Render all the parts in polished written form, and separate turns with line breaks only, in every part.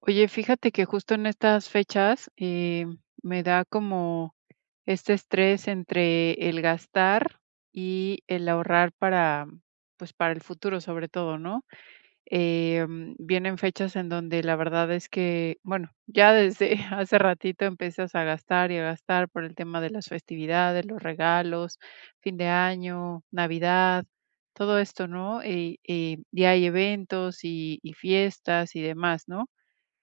Oye, fíjate que justo en estas fechas, me da como este estrés entre el gastar y el ahorrar para, pues, para el futuro, sobre todo, ¿no? Vienen fechas en donde la verdad es que, bueno, ya desde hace ratito empiezas a gastar y a gastar por el tema de las festividades, los regalos, fin de año, Navidad, todo esto, ¿no? Y hay eventos y fiestas y demás, ¿no?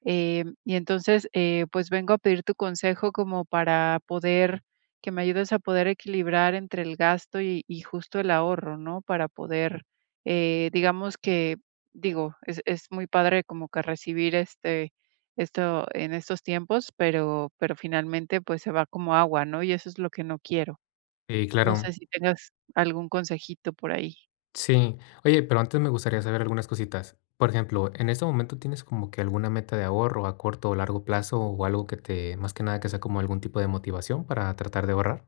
Y entonces, pues vengo a pedir tu consejo como para poder, que me ayudes a poder equilibrar entre el gasto y justo el ahorro, ¿no? Para poder, digamos que, digo, es muy padre como que recibir esto en estos tiempos, pero finalmente pues se va como agua, ¿no? Y eso es lo que no quiero.
Sí,
No sé
claro.
si tengas algún consejito por ahí.
Sí. Oye, pero antes me gustaría saber algunas cositas. Por ejemplo, ¿en este momento tienes como que alguna meta de ahorro a corto o largo plazo o algo que te, más que nada, que sea como algún tipo de motivación para tratar de ahorrar?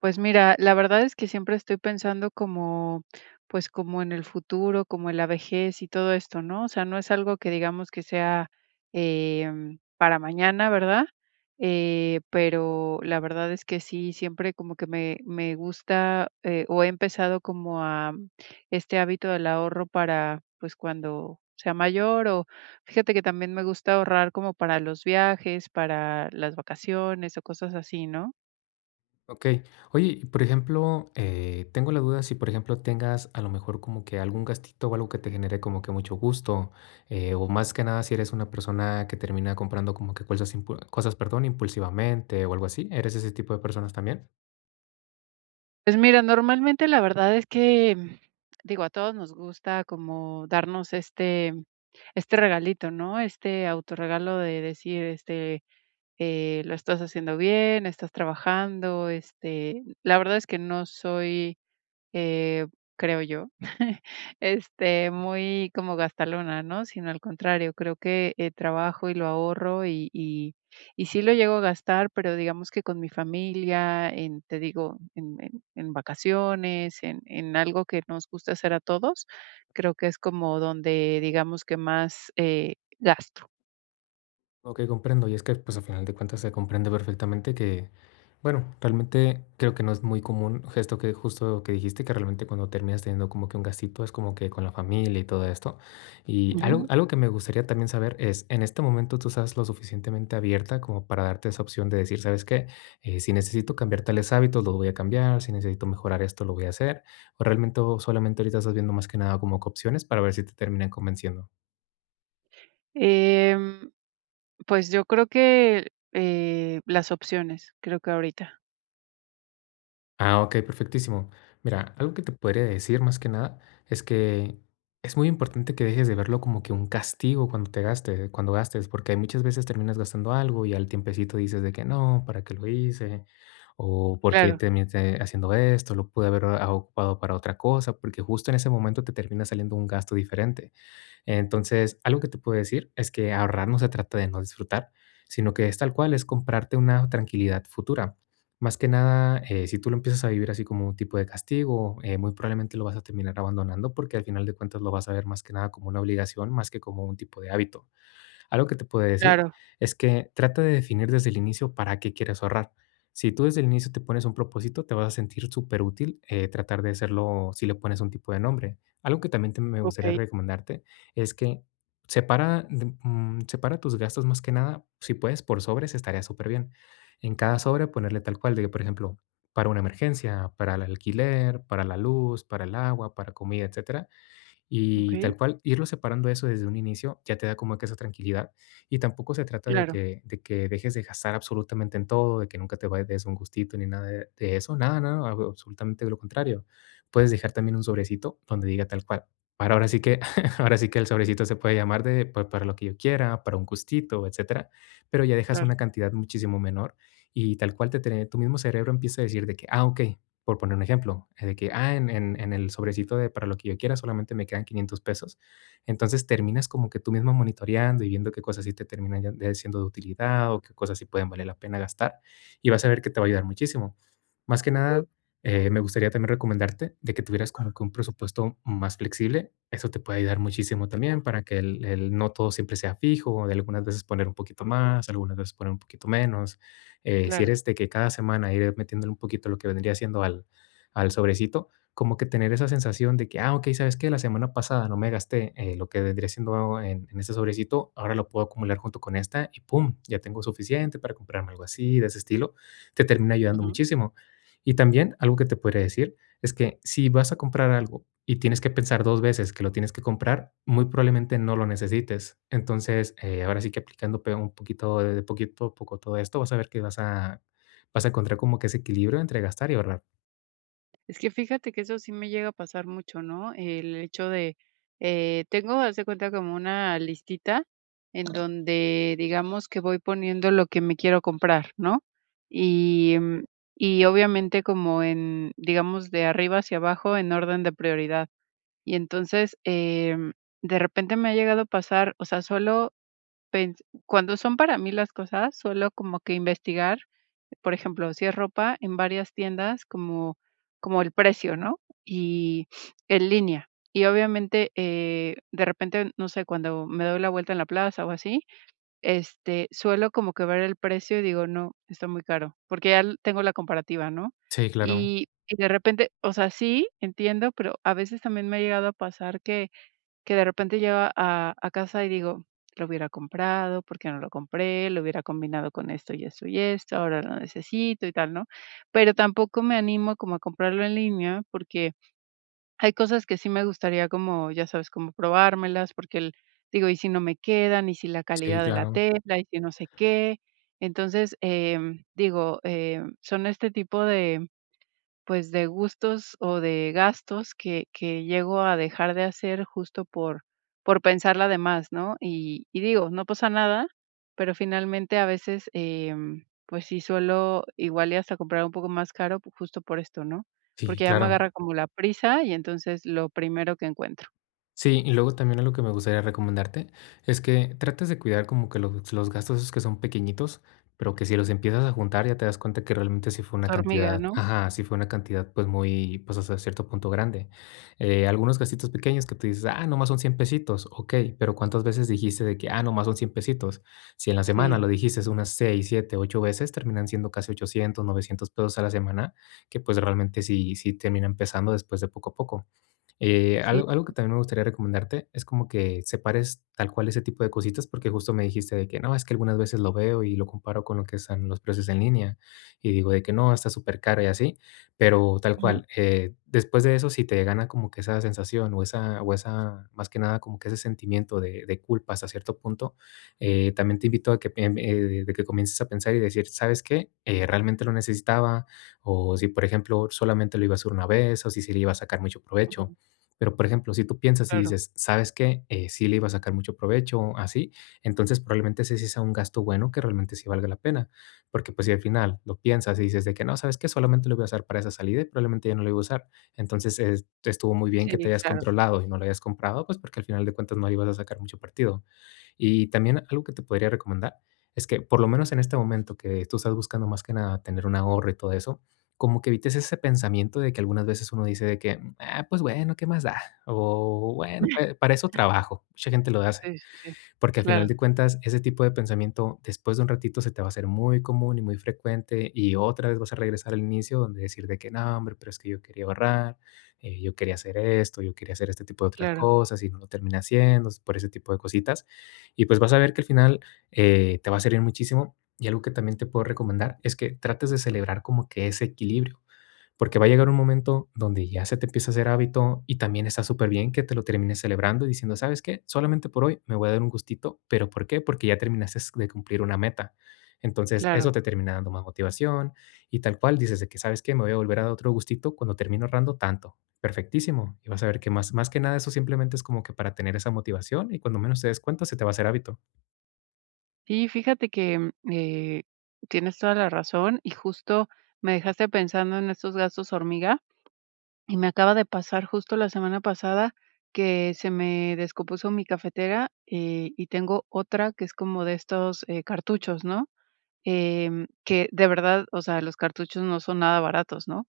Pues mira, la verdad es que siempre estoy pensando como, pues como en el futuro, como en la vejez y todo esto, ¿no? O sea, no es algo que digamos que sea para mañana, ¿verdad? Pero la verdad es que sí, siempre como que me gusta o he empezado como a este hábito del ahorro para, pues cuando sea mayor o fíjate que también me gusta ahorrar como para los viajes, para las vacaciones o cosas así, ¿no?
Ok. Oye, y por ejemplo, tengo la duda si, por ejemplo, tengas a lo mejor como que algún gastito o algo que te genere como que mucho gusto, o más que nada si eres una persona que termina comprando como que cosas, cosas, perdón, impulsivamente o algo así. ¿Eres ese tipo de personas también?
Pues mira, normalmente la verdad es que, digo, a todos nos gusta como darnos este regalito, ¿no? Este autorregalo de decir, este, lo estás haciendo bien, estás trabajando, este, la verdad es que no soy eh, creo yo, este, muy como gastalona, ¿no? Sino al contrario, creo que trabajo y lo ahorro y sí lo llego a gastar, pero digamos que con mi familia, en, te digo, en vacaciones, en algo que nos gusta hacer a todos, creo que es como donde digamos que más gasto.
Ok, comprendo. Y es que, pues, a final de cuentas se comprende perfectamente que, bueno, realmente creo que no es muy común esto que justo que dijiste, que realmente cuando terminas teniendo como que un gastito es como que con la familia y todo esto. Y algo,
Ujú.
algo que me gustaría también saber es, en este momento tú estás lo suficientemente abierta como para darte esa opción de decir, ¿sabes qué? Si necesito cambiar tales hábitos, lo voy a cambiar. Si necesito mejorar esto, lo voy a hacer. O realmente o solamente ahorita estás viendo más que nada como que opciones para ver si te terminan convenciendo.
Em, pues yo creo que las opciones, creo que ahorita.
Ah, okey, perfectísimo. Mira, algo que te podría decir más que nada es que es muy importante que dejes de verlo como que un castigo cuando te gastes, cuando gastes, porque muchas veces terminas gastando algo y al tiempecito dices de que: "No, ¿para qué lo hice?", o "¿Por qué
Claro,
terminé haciendo esto? Lo pude haber, ocupado para otra cosa", porque justo en ese momento te termina saliendo un gasto diferente. Entonces, algo que te puedo decir es que ahorrar no se trata de no disfrutar, sino que es tal cual, es comprarte una tranquilidad futura. Más que nada, si tú lo empiezas a vivir así como un tipo de castigo, muy probablemente lo vas a terminar abandonando porque al final de cuentas lo vas a ver más que nada como una obligación, más que como un tipo de hábito. Algo que te puedo decir
claro,
es que trata de definir desde el inicio para qué quieres ahorrar. Si tú desde el inicio te pones un propósito, te vas a sentir súper útil tratar de hacerlo si le pones un tipo de nombre. Algo que también me
ok,
gustaría recomendarte es que separa tus gastos más que nada. Si puedes, por sobres estaría súper bien. En cada sobre ponerle tal cual, de que, por ejemplo, para una emergencia, para el alquiler, para la luz, para el agua, para comida, etcétera
ok.
y tal cual, irlo separando eso desde un inicio ya te da como que esa tranquilidad. Y tampoco se trata
Claro,
de que dejes de gastar absolutamente en todo, de que nunca te vayas des un gustito ni nada de, de eso. Nada, nada, absolutamente lo contrario. Puedes dejar también un sobrecito donde diga tal cual. Para ahora sí que, ahora sí que el sobrecito se puede llamar de para lo que yo quiera, para un gustito, etcétera. Pero ya dejas
claro,
una cantidad muchísimo menor y tal cual te, tu mismo cerebro empieza a decir de que, ah, ok, por poner un ejemplo, de que, ah, en el sobrecito de para lo que yo quiera solamente me quedan 500 pesos. Entonces, terminas como que tú misma monitoreando y viendo qué cosas sí te terminan ya de siendo de utilidad o qué cosas sí pueden valer la pena gastar, y vas a ver que te va a ayudar muchísimo. Más que nada, me gustaría también recomendarte de que tuvieras como ajá que un presupuesto más flexible. Eso te puede ayudar muchísimo también para que el no todo siempre sea fijo, de algunas veces poner un poquito más, algunas veces poner un poquito menos si
claro.
eres de que cada semana ir metiéndole un poquito lo que vendría siendo al, al sobrecito, como que tener esa sensación de que, ah, ok, ¿sabes qué? La semana pasada no me gasté lo que vendría siendo en este sobrecito, ahora lo puedo acumular junto con esta y ¡pum! Ya tengo suficiente para comprarme algo así, de ese estilo. Te termina ayudando
Ujú.
muchísimo. Y también algo que te podría decir es que si vas a comprar algo y tienes que pensar 2 veces que lo tienes que comprar, muy probablemente no lo necesites. Entonces, ahora sí que aplicando pe un poquito de poquito a poco todo esto, vas a ver que vas a encontrar como que ese equilibrio entre gastar y ahorrar.
Es que fíjate que eso sí me llega a pasar mucho, ¿no? El hecho de, tengo, haz de cuenta, como una listita en donde, digamos, que voy poniendo lo que me quiero comprar, ¿no? Y, mm, y obviamente como en, digamos, de arriba hacia abajo en orden de prioridad. Y entonces, de repente me ha llegado a pasar, o sea, solo cuando son para mí las cosas, solo como que investigar por ejemplo, si es ropa, en varias tiendas como el precio, ¿no? Y en línea. Y obviamente, de repente, no sé, cuando me doy la vuelta en la plaza o así, este, suelo como que ver el precio y digo: "No, está muy caro", porque ya l tengo la comparativa, ¿no?
Sí, claro.
Y de repente, o sea, sí, entiendo, pero a veces también me ha llegado a pasar que de repente llego a casa y digo: "Lo hubiera comprado, ¿por qué no lo compré? Lo hubiera combinado con esto y esto y esto, ahora lo necesito y tal", ¿no? Pero tampoco me animo como a comprarlo en línea, porque hay cosas que sí me gustaría como, ya sabes, como probármelas, porque el digo: "¿Y si no me quedan? ¿Y si la
Sí,
calidad de la
claro.
tela? ¿Y si no sé qué?". Entonces, digo, son este tipo de pues, de gustos o de gastos que llego a dejar de hacer justo por pensarla de más, ¿no? Y digo, no pasa nada, pero finalmente a veces, pues sí suelo igual y hasta comprar un poco más caro, pues, justo por esto, ¿no?
Sí,
Porque ya me
claro.
agarra como la prisa y entonces lo primero que encuentro,
Sí, y luego también lo que me gustaría recomendarte es que trates de cuidar como que los gastos esos que son pequeñitos, pero que si los empiezas a juntar ya te das cuenta que realmente sí fue
pues,
una
hormiga,
cantidad,
¿no?
ajá, sí fue una cantidad pues muy, pues hasta cierto punto grande. Algunos gastitos pequeños que tú dices, ah, nomás son 100 pesitos, ok, pero ¿cuántas veces dijiste de que, ah, nomás son 100 pesitos? Si en la semana
Sí,
lo dijiste unas 6 7 8 veces, terminan siendo casi 800 900 pesos a la semana, que pues realmente sí, sí terminan pesando después de poco a poco. Eh,
sí,
algo, algo que también me gustaría recomendarte es como que separes tal cual ese tipo de cositas, porque justo me dijiste de que no, es que algunas veces lo veo y lo comparo con lo que están los precios en línea y digo de que no, está súper caro y así, pero tal
ujú,
cual, después de eso, si te gana como que esa sensación más que nada como que ese sentimiento de culpa hasta cierto punto, también te invito a que, de que comiences a pensar y decir, ¿sabes qué? Realmente lo necesitaba o si, por ejemplo, solamente lo iba a hacer una vez o si se le iba a sacar mucho provecho
ujú,
pero, por ejemplo, si tú piensas y
claro,
dices: "¿Sabes qué? Sí le iba a sacar mucho provecho", o así, entonces probablemente ese sí sea un gasto bueno que realmente sí valga la pena. Porque, pues, si al final lo piensas y dices de que: "No, ¿sabes qué? Solamente lo voy a usar para esa salida y probablemente ya no lo voy a usar". Entonces, es estuvo muy bien que
sí,
te hayas
claro.
controlado y no lo hayas comprado, pues, porque al final de cuentas no le ibas a sacar mucho partido. Y también algo que te podría recomendar es que, por lo menos en este momento que tú estás buscando más que nada tener un ahorro y todo eso, como que evites ese pensamiento de que algunas veces uno dice de que: "Ah, pues bueno, ¿qué más da?". O: "Bueno, pue para eso trabajo". Mucha gente lo hace,
Sí, sí, sí.
porque al final
Claro,
de cuentas ese tipo de pensamiento después de un ratito se te va a hacer muy común y muy frecuente, y otra vez vas a regresar al inicio donde decir de que: "No, hombre, pero es que yo quería ahorrar, yo quería hacer esto, yo quería hacer este tipo de otras
claro,
cosas y no lo terminé haciendo", por ese tipo de cositas. Y pues vas a ver que al final, te va a servir muchísimo. Y algo que también te puedo recomendar es que trates de celebrar como que ese equilibrio. Porque va a llegar un momento donde ya se te empieza a hacer hábito y también está súper bien que te lo termines celebrando y diciendo, ¿sabes qué? Solamente por hoy me voy a dar un gustito, pero ¿por qué? Porque ya terminaste de cumplir una meta. Entonces,
claro.
eso te termina dando más motivación y tal cual dices de que, ¿sabes qué? Me voy a volver a dar otro gustito cuando termino ahorrando tanto. Perfectísimo. Y vas a ver que más que nada eso simplemente es como que para tener esa motivación y cuando menos te des cuenta se te va a hacer hábito.
Sí, fíjate que, tienes toda la razón, y justo me dejaste pensando en estos gastos hormiga, y me acaba de pasar justo la semana pasada que se me descompuso mi cafetera, y tengo otra que es como de estos, cartuchos, ¿no? Que de verdad, o sea, los cartuchos no son nada baratos, ¿no?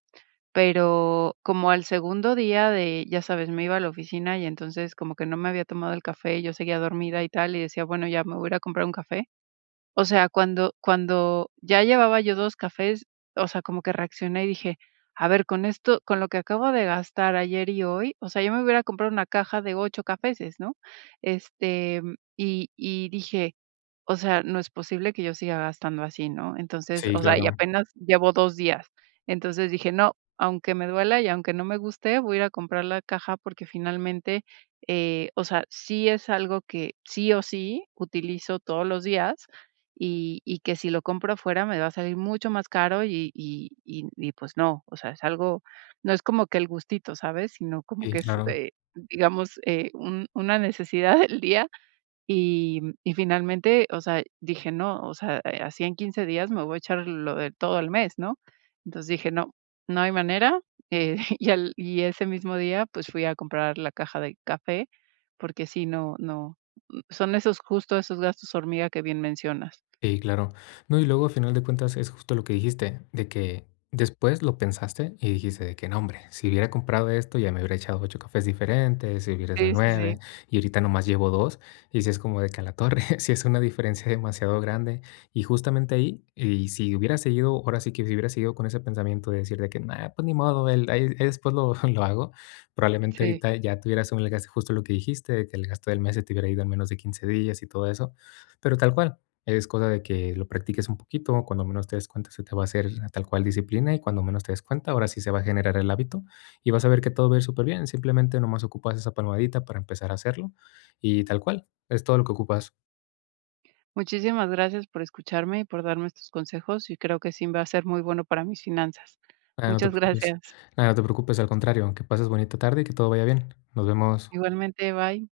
Pero como al segundo día de, ya sabes, me iba a la oficina y entonces como que no me había tomado el café, yo seguía dormida y tal, y decía: "Bueno, ya me voy a ir a comprar un café". O sea, cuando ya llevaba yo 2 cafés, o sea, como que reaccioné y dije: "A ver, con esto con lo que acabo de gastar ayer y hoy, o sea, yo me hubiera comprado una caja de 8 cafés, ¿no? Este, y dije: o sea, no es posible que yo siga gastando así, ¿no? Entonces,
Sí,
o sea, y
claro.
apenas llevo 2 días. Entonces dije: "No, aunque me duela y aunque no me guste, voy a ir a comprar la caja", porque finalmente, o sea, sí es algo que sí o sí utilizo todos los días y que si lo compro afuera me va a salir mucho más caro y pues no, o sea, es algo no es como que el gustito, ¿sabes? Sino como
Sí,
que es,
claro.
digamos, un una necesidad del día y finalmente, o sea, dije: "No, o sea, así en 15 días me voy a echar lo de todo el mes", ¿no? Entonces dije: "No, no hay manera", y ese mismo día, pues, fui a comprar la caja de café, porque sí, no no, son esos justo esos gastos hormiga que bien mencionas.
Sí, claro. No, y luego, a final de cuentas, es justo lo que dijiste, de que después lo pensaste y dijiste de que, no, hombre, si hubiera comprado esto, ya me hubiera echado ocho cafés diferentes, si hubiera sido
Sí, sí,
nueve,
sí,
y ahorita nomás llevo dos, y si es como de que a la torre, si es una diferencia demasiado grande. Y justamente ahí, y si hubiera seguido, ahora sí que si hubiera seguido con ese pensamiento de decir de que, nah, pues ni modo, el, ahí después lo, lo hago, probablemente
sí.
ahorita ya tuvieras un gasto, justo lo que dijiste, de que el gasto del mes se te hubiera ido en menos de 15 días y todo eso, pero tal cual. Es cosa de que lo practiques un poquito, cuando menos te des cuenta se te va a hacer tal cual disciplina y cuando menos te des cuenta, ahora sí se va a generar el hábito y vas a ver que todo va a ir superbién, simplemente nomás ocupas esa palmadita para empezar a hacerlo y tal cual, es todo lo que ocupas.
Muchísimas gracias por escucharme y por darme estos consejos, y creo que sí va a ser muy bueno para mis finanzas.
Nada, no te
Muchas
preocupes.
gracias.
Nada, no te preocupes, al contrario, que pases bonita tarde y que todo vaya bien. Nos vemos.
Igualmente, bye.